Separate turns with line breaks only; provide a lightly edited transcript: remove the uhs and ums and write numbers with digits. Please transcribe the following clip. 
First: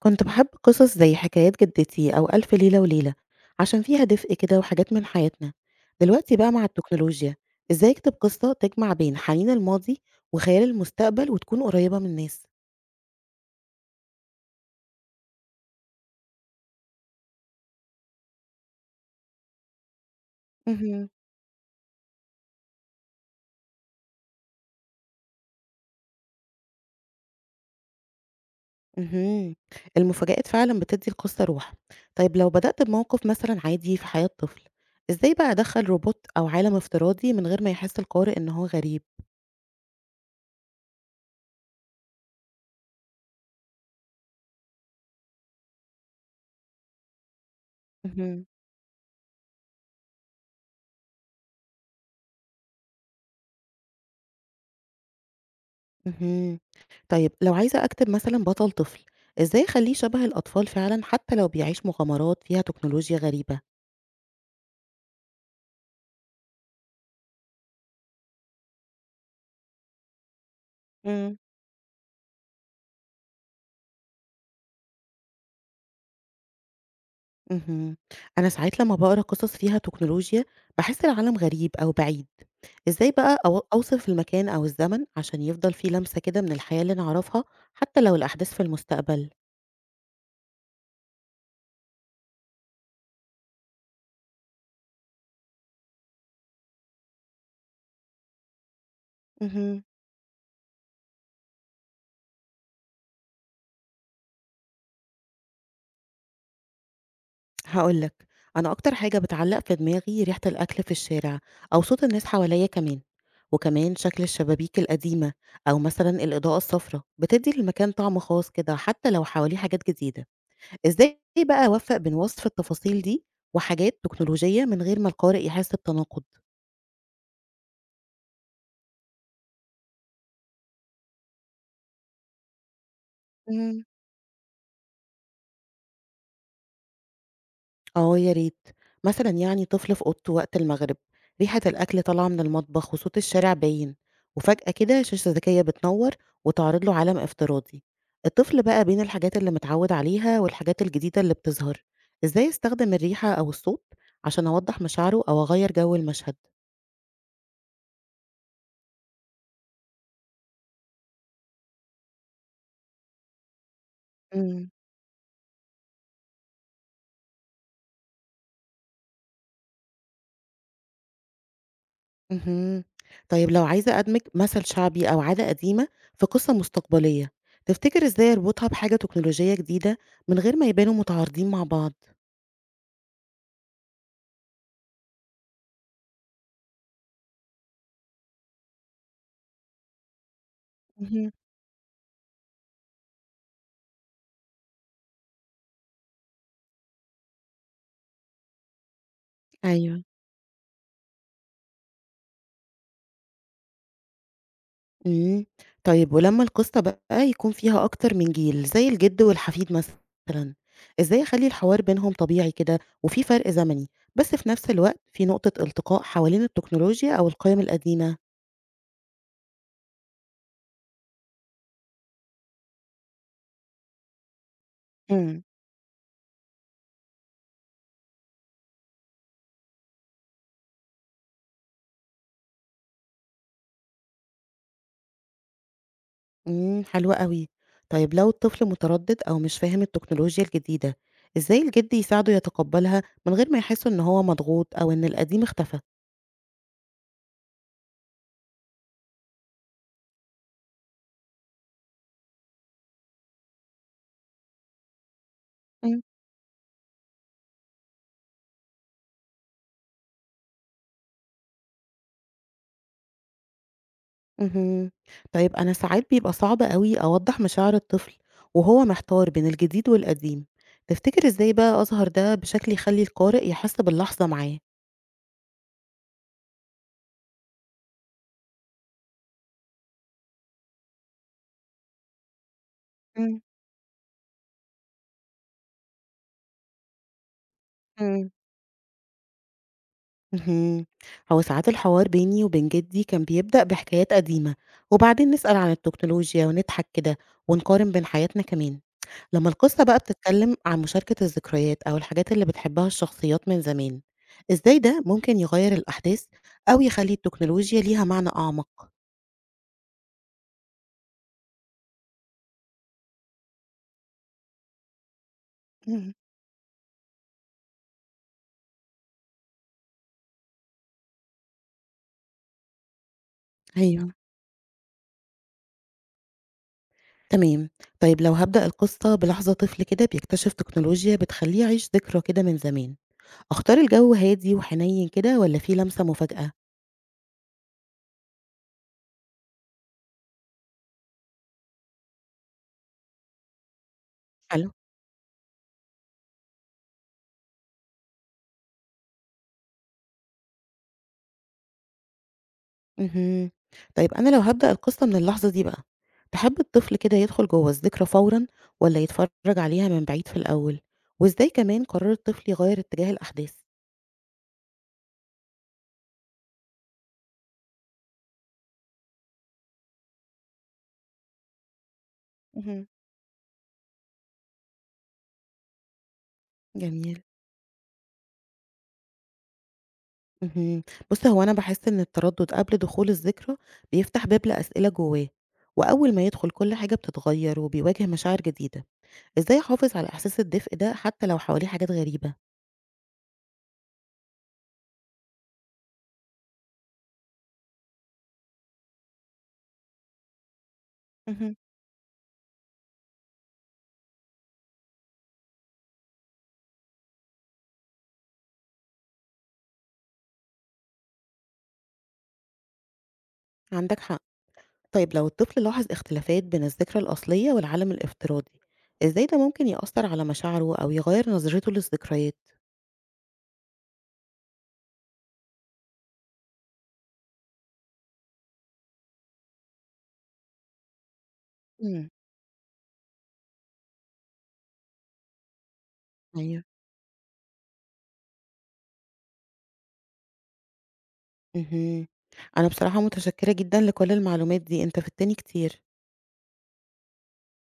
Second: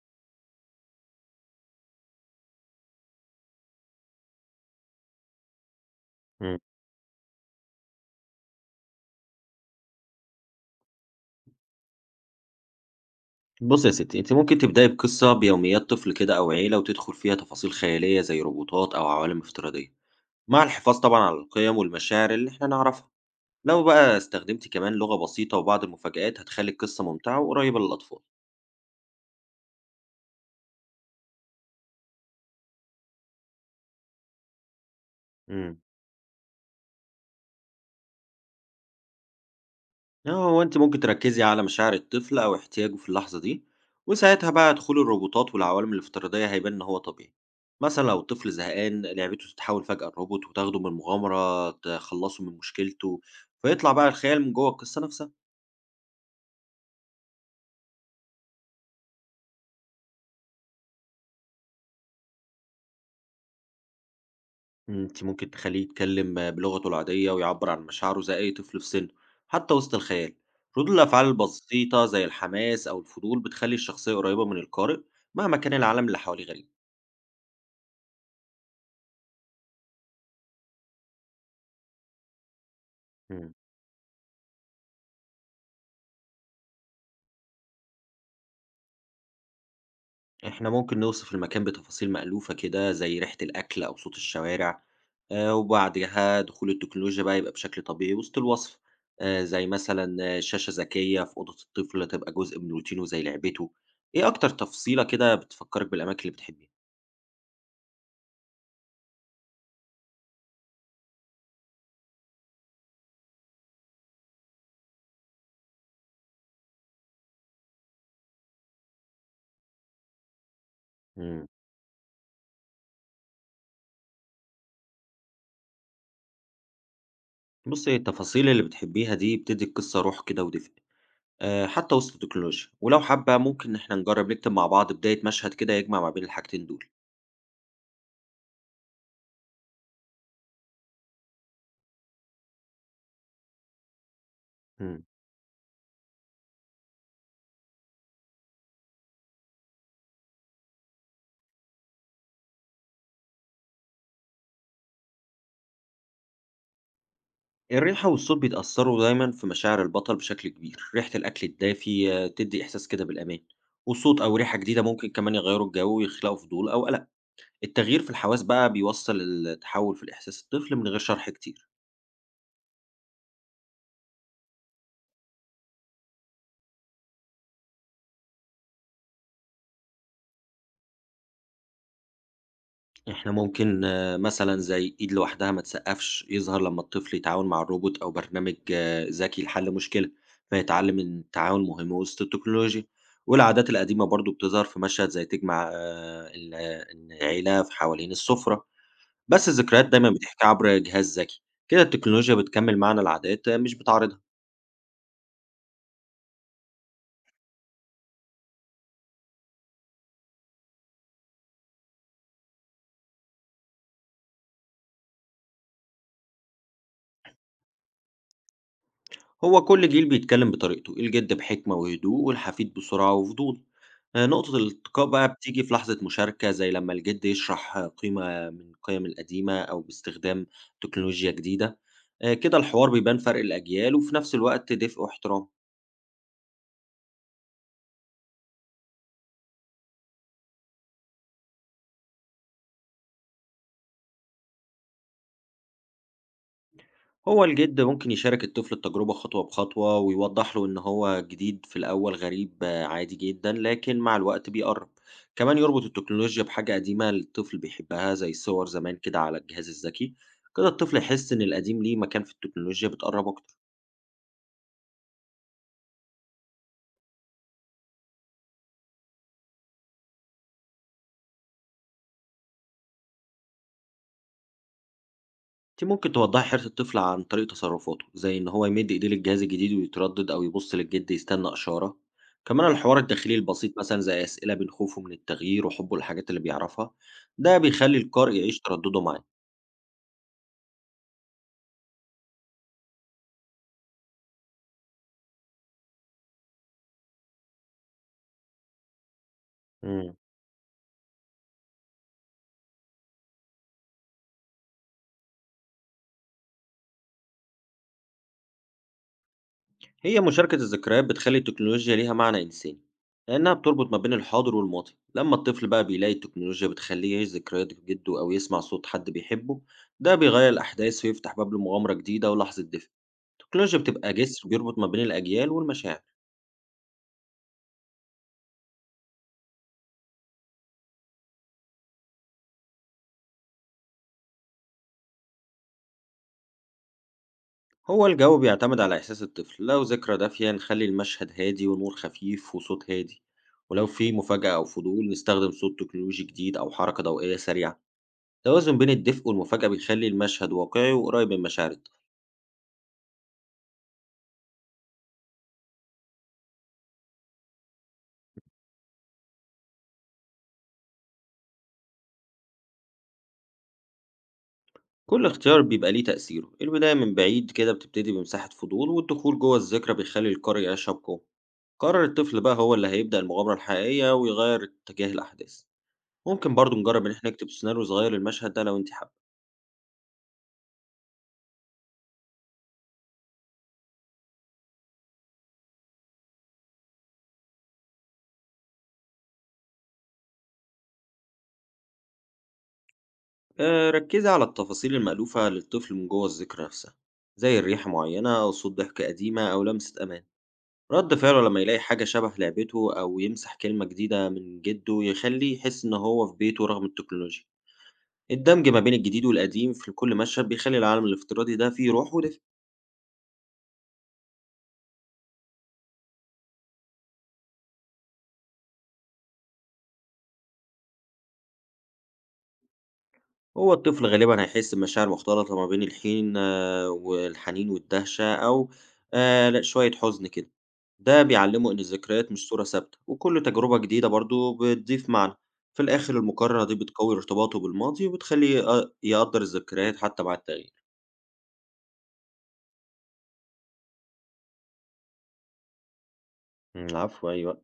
كنت باحب قصص زي حكايات جدتي أو ألف ليلة وليلة، عشان فيها دفء كده وحاجات من حياتنا. دلوقتي بقى
إمم.
مع التكنولوجيا، إزاي أكتب قصة تجمع بين حنين الماضي وخيال المستقبل وتكون قريبة من الناس؟
بُصّي يا ستّي، أنتِ ممكن تبدئي بقصة بيوميات طفل كده أو عيلة، وتدخل فيها تفاصيل خيالية زي روبوتات أو عوالم افتراضية، مع الحفاظ
اهم،
طبعًا على القيم والمشاعر اللي إحنا نعرفها. لو بقى استخدمتِ كمان لغة بسيطة وبعض المفاجآت، هتخلّي القصة ممتعة وقريبة للأطفال.
اهم، المفاجآت فعلًا بتدّي القصة روح. طيب لو بدأت بموقف مثلًا عادي في حياة طفل، إزاي بقى
إمم.
أدخّل روبوت أو عالم افتراضي من غير ما يحس القارئ إن هو غريب؟
لا هو أنتِ ممكن تركّزي على مشاعر الطفل أو احتياجه في اللحظة دي، وساعتها بقى دخول الروبوتات والعوالم الافتراضية هيبان إن هو طبيعي. مثلًا لو
اهم.
الطفل زهقان لعبته تتحول فجأة لروبوت وتاخده من مغامرة تخلّصه من مشكلته، فيطلع بقى الخيال من جوّه القصة نفسها.
اهم. طيب لو عايزة أكتب مثلًا بطل طفل، إزاي أخلّيه شبه الأطفال فعلًا حتى لو بيعيش مغامرات فيها تكنولوجيا غريبة؟
أنتِ ممكن تخلّيه يتكلم بلغته العادية ويعبّر عن مشاعره زي أي طفل في سنه، حتى وسط الخيال. ردود الأفعال
إمم.
البسيطة زي الحماس أو الفضول بتخلّي الشخصية قريبة من القارئ مهما كان العالم اللي حواليه
اهم. أنا ساعات لمّا باقرا قصص فيها تكنولوجيا باحس العالم غريب أو بعيد، إزاي بقى
غريب.
أوصف المكان أو الزمن عشان يفضل فيه لمسة كده من الحياة اللي نعرفها حتى لو الأحداث في المستقبل؟
إحنا ممكن نوصف المكان بتفاصيل مألوفة كده زي ريحة الأكل أو صوت الشوارع وبعدها دخول التكنولوجيا بقى يبقى بشكل طبيعي وسط الوصف زي
اهم.
مثلا شاشة ذكية في أوضة الطفل تبقى جزء من روتينه زي لعبته. إيه أكتر تفصيلة كده بتفكرك بالأماكن اللي بتحبيها؟
هاقول لك، أنا أكتر حاجة بتعلّق في دماغي ريحة الأكل في الشارع أو صوت الناس حواليّا كمان، وكمان شكل الشبابيك القديمة أو مثلًا الإضاءة الصفرا، بتدّي للمكان طعم خاص كده حتى لو حواليه حاجات جديدة. إزاي
مم.
بقى أوفّق بين وصف التفاصيل دي وحاجات تكنولوجية من غير ما القارئ يحس بتناقض؟
بصي التفاصيل اللي بتحبيها دي بتدي القصة روح كده ودفء حتى وسط التكنولوجيا، ولو حابة ممكن إن إحنا نجرب نكتب مع بعض بداية مشهد كده يجمع ما بين الحاجتين دول.
آه يا ريت، مثلًا يعني طفل في أوضته وقت المغرب، ريحة الأكل طالعة من المطبخ وصوت الشارع باين، وفجأة كده
مم.
شاشة ذكية بتنور وتعرض له عالم افتراضي، الطفل بقى بين الحاجات اللي متعود عليها والحاجات الجديدة اللي بتظهر، إزاي أستخدم الريحة أو الصوت عشان أوضح مشاعره أو أغير جو المشهد؟
الريحة والصوت بيتأثّروا دايمًا في مشاعر البطل بشكل كبير، ريحة الأكل الدافي تدّي إحساس كده بالأمان، وصوت أو ريحة
امم.
جديدة ممكن كمان يغيّروا الجو ويخلقوا فضول أو قلق. التغيير في الحواس بقى بيوصّل التحوّل في الإحساس الطفل من غير شرح كتير.
اهم، طيب لو عايزة أدمج مثل شعبي أو عادة قديمة في قصة مستقبلية، تفتكر إزاي أربطها بحاجة تكنولوجية جديدة من غير ما يبانوا متعارضين مع بعض؟
إحنا ممكن مثلًا زي إيد لوحدها ما تسقّفش يظهر لمّا الطفل يتعاون مع الروبوت أو برنامج ذكي لحل مشكلة، فيتعلّم إن التعاون مهم وسط التكنولوجيا، والعادات القديمة برضه بتظهر في مشهد زي تجمع آه، ال آه، العيلة في حوالين السفرة. بس الذكريات
أيوه،
دايما بتحكي عبر جهاز ذكي. كده التكنولوجيا بتكمل معنى العادات مش بتعرضها.
إمم، طيب ولمّا القصة بقى يكون فيها أكتر من جيل، زي الجد والحفيد مثلًا، إزاي أخلّي الحوار بينهم طبيعي كده وفي فرق زمني، بس في نفس الوقت في نقطة التقاء حوالين التكنولوجيا أو القيم القديمة؟
هو كل جيل بيتكلم بطريقته، الجد بحكمة وهدوء والحفيد بسرعة وفضول. نقطة الالتقاء بقى
إمم.
بتيجي في لحظة مشاركة زي لما الجد يشرح قيمة من القيم القديمة أو باستخدام تكنولوجيا جديدة. كده الحوار بيبان فرق الأجيال وفي نفس الوقت دفء واحترام.
إمم، حلو أوي، طيب لو الطفل متردد أو مش فاهم التكنولوجيا الجديدة، إزاي الجد يساعده يتقبلها من غير ما يحس إن هو مضغوط أو إن القديم اختفى؟
هو الجد ممكن يشارك الطفل التجربة خطوة بخطوة ويوضح له إن هو جديد في الأول غريب، عادي جدا، لكن مع الوقت بيقرب. كمان يربط التكنولوجيا بحاجة قديمة الطفل بيحبها زي صور زمان كده على الجهاز الذكي. كده الطفل يحس إن القديم ليه مكان في التكنولوجيا بتقرب أكتر.
اهم. طيب أنا ساعات بيبقى صعب أوي أوضّح مشاعر الطفل وهو محتار بين الجديد والقديم، تفتكر إزاي بقى أظهر ده بشكل يخلّي القارئ يحس باللحظة معاه؟
أنت ممكن توضحي حيرة الطفل عن طريق تصرفاته زي إن هو يمد إيديه للجهاز الجديد ويتردد أو يبص للجد يستنى إشارة. كمان الحوار الداخلي
إمم،
البسيط مثلا زي أسئلة بين خوفه من التغيير وحبه للحاجات اللي بيعرفها. ده بيخلي
إمم.
القارئ يعيش تردده مع
اهم. هو ساعات الحوار بيني وبين جدي كان بيبدأ بحكايات قديمة، وبعدين نسأل عن التكنولوجيا ونضحك كده ونقارن بين حياتنا كمان. لمّا القصة بقى
إمم.
بتتكلم عن مشاركة الذكريات أو الحاجات اللي بتحبها الشخصيات من زمان، إزاي ده ممكن يغيّر الأحداث أو يخلّي التكنولوجيا ليها معنى أعمق؟
هي مشاركة الذكريات بتخلّي التكنولوجيا ليها معنى إنساني، لإنها بتربط ما بين الحاضر والماضي. لمّا الطفل بقى بيلاقي
اهم.
التكنولوجيا بتخلّيه يعيش ذكريات جدُّه أو يسمع صوت حد بيحبه، ده بيغيّر الأحداث ويفتح باب لمغامرة جديدة ولحظة دفء. التكنولوجيا
أيوه،
بتبقى جسر بيربط ما بين الأجيال والمشاعر.
تمام. طيب لو هابدأ القصة بلحظة طفل كده بيكتشف تكنولوجيا بتخلّيه يعيش ذكرى كده من زمان، أختار الجو هادي وحنين كده والّا في لمسة مفاجأة؟
هو الجو بيعتمد على إحساس الطفل، لو ذكرى دافية نخلّي المشهد هادي ونور خفيف وصوت هادي، ولو في مفاجأة أو
حلو.
فضول نستخدم صوت تكنولوجي جديد أو حركة ضوئية سريعة. توازن بين الدفء والمفاجأة بيخلي المشهد واقعي وقريب من مشاعرك.
اهم. طيب أنا لو هابدأ القصة من اللحظة دي بقى، تحب الطفل كده يدخل جوّه الذكرى فورًا والّا يتفرج عليها من بعيد في الأول؟ وإزاي كمان قرار الطفل يغيّر اتجاه الأحداث؟
كل اختيار بيبقى ليه تأثيره، البداية من بعيد كده بتبتدي بمساحة فضول، والدخول جوه الذكرى بيخلي القارئ يعيشها بقوة. قرر الطفل بقى هو
اهم.
اللي هيبدأ المغامرة الحقيقية ويغير اتجاه الأحداث. ممكن برضو نجرب إن
جميل.
احنا نكتب سيناريو صغير للمشهد ده لو انت حابة.
اهم. بُص، هو أنا باحس إن التردُّد قبل دخول الذكرى بيفتح باب لأسئلة جوّاه، وأول ما يدخل كل حاجة بتتغيّر وبيواجه مشاعر جديدة. إزاي أحافظ على إحساس الدفء ده حتى لو حواليه حاجات غريبة؟
ركزي على التفاصيل المألوفة للطفل من جوه الذكرى نفسها، زي الريحة معينة أو صوت ضحكة قديمة أو لمسة أمان. رد فعله
اهم.
لما يلاقي حاجة شبه لعبته أو يمسح كلمة جديدة من جده يخليه يحس إن هو في بيته رغم التكنولوجيا. الدمج ما بين الجديد والقديم في كل مشهد بيخلي العالم الافتراضي ده فيه روح ودفء.
عندك حق. طيب لو الطفل لاحظ اختلافات بين الذكرى الأصلية والعالم الافتراضي، إزاي ده ممكن يأثّر على مشاعره أو يغيّر نظرته للذكريات؟
هو الطفل غالبا هيحس بمشاعر مختلطة ما بين الحين والحنين والدهشة، أو لأ، شوية حزن كده. ده بيعلمه إن
إمم،
الذكريات مش صورة ثابتة، وكل تجربة جديدة برضو بتضيف معنى. في الآخر
أيوه.
المقارنة دي بتقوي ارتباطه بالماضي وبتخليه يقدر الذكريات حتى مع التغيير.
اهم. أنا بصراحة متشكّرة جدًا لكل المعلومات دي، أنت فدتني كتير.
العفو، أيوة.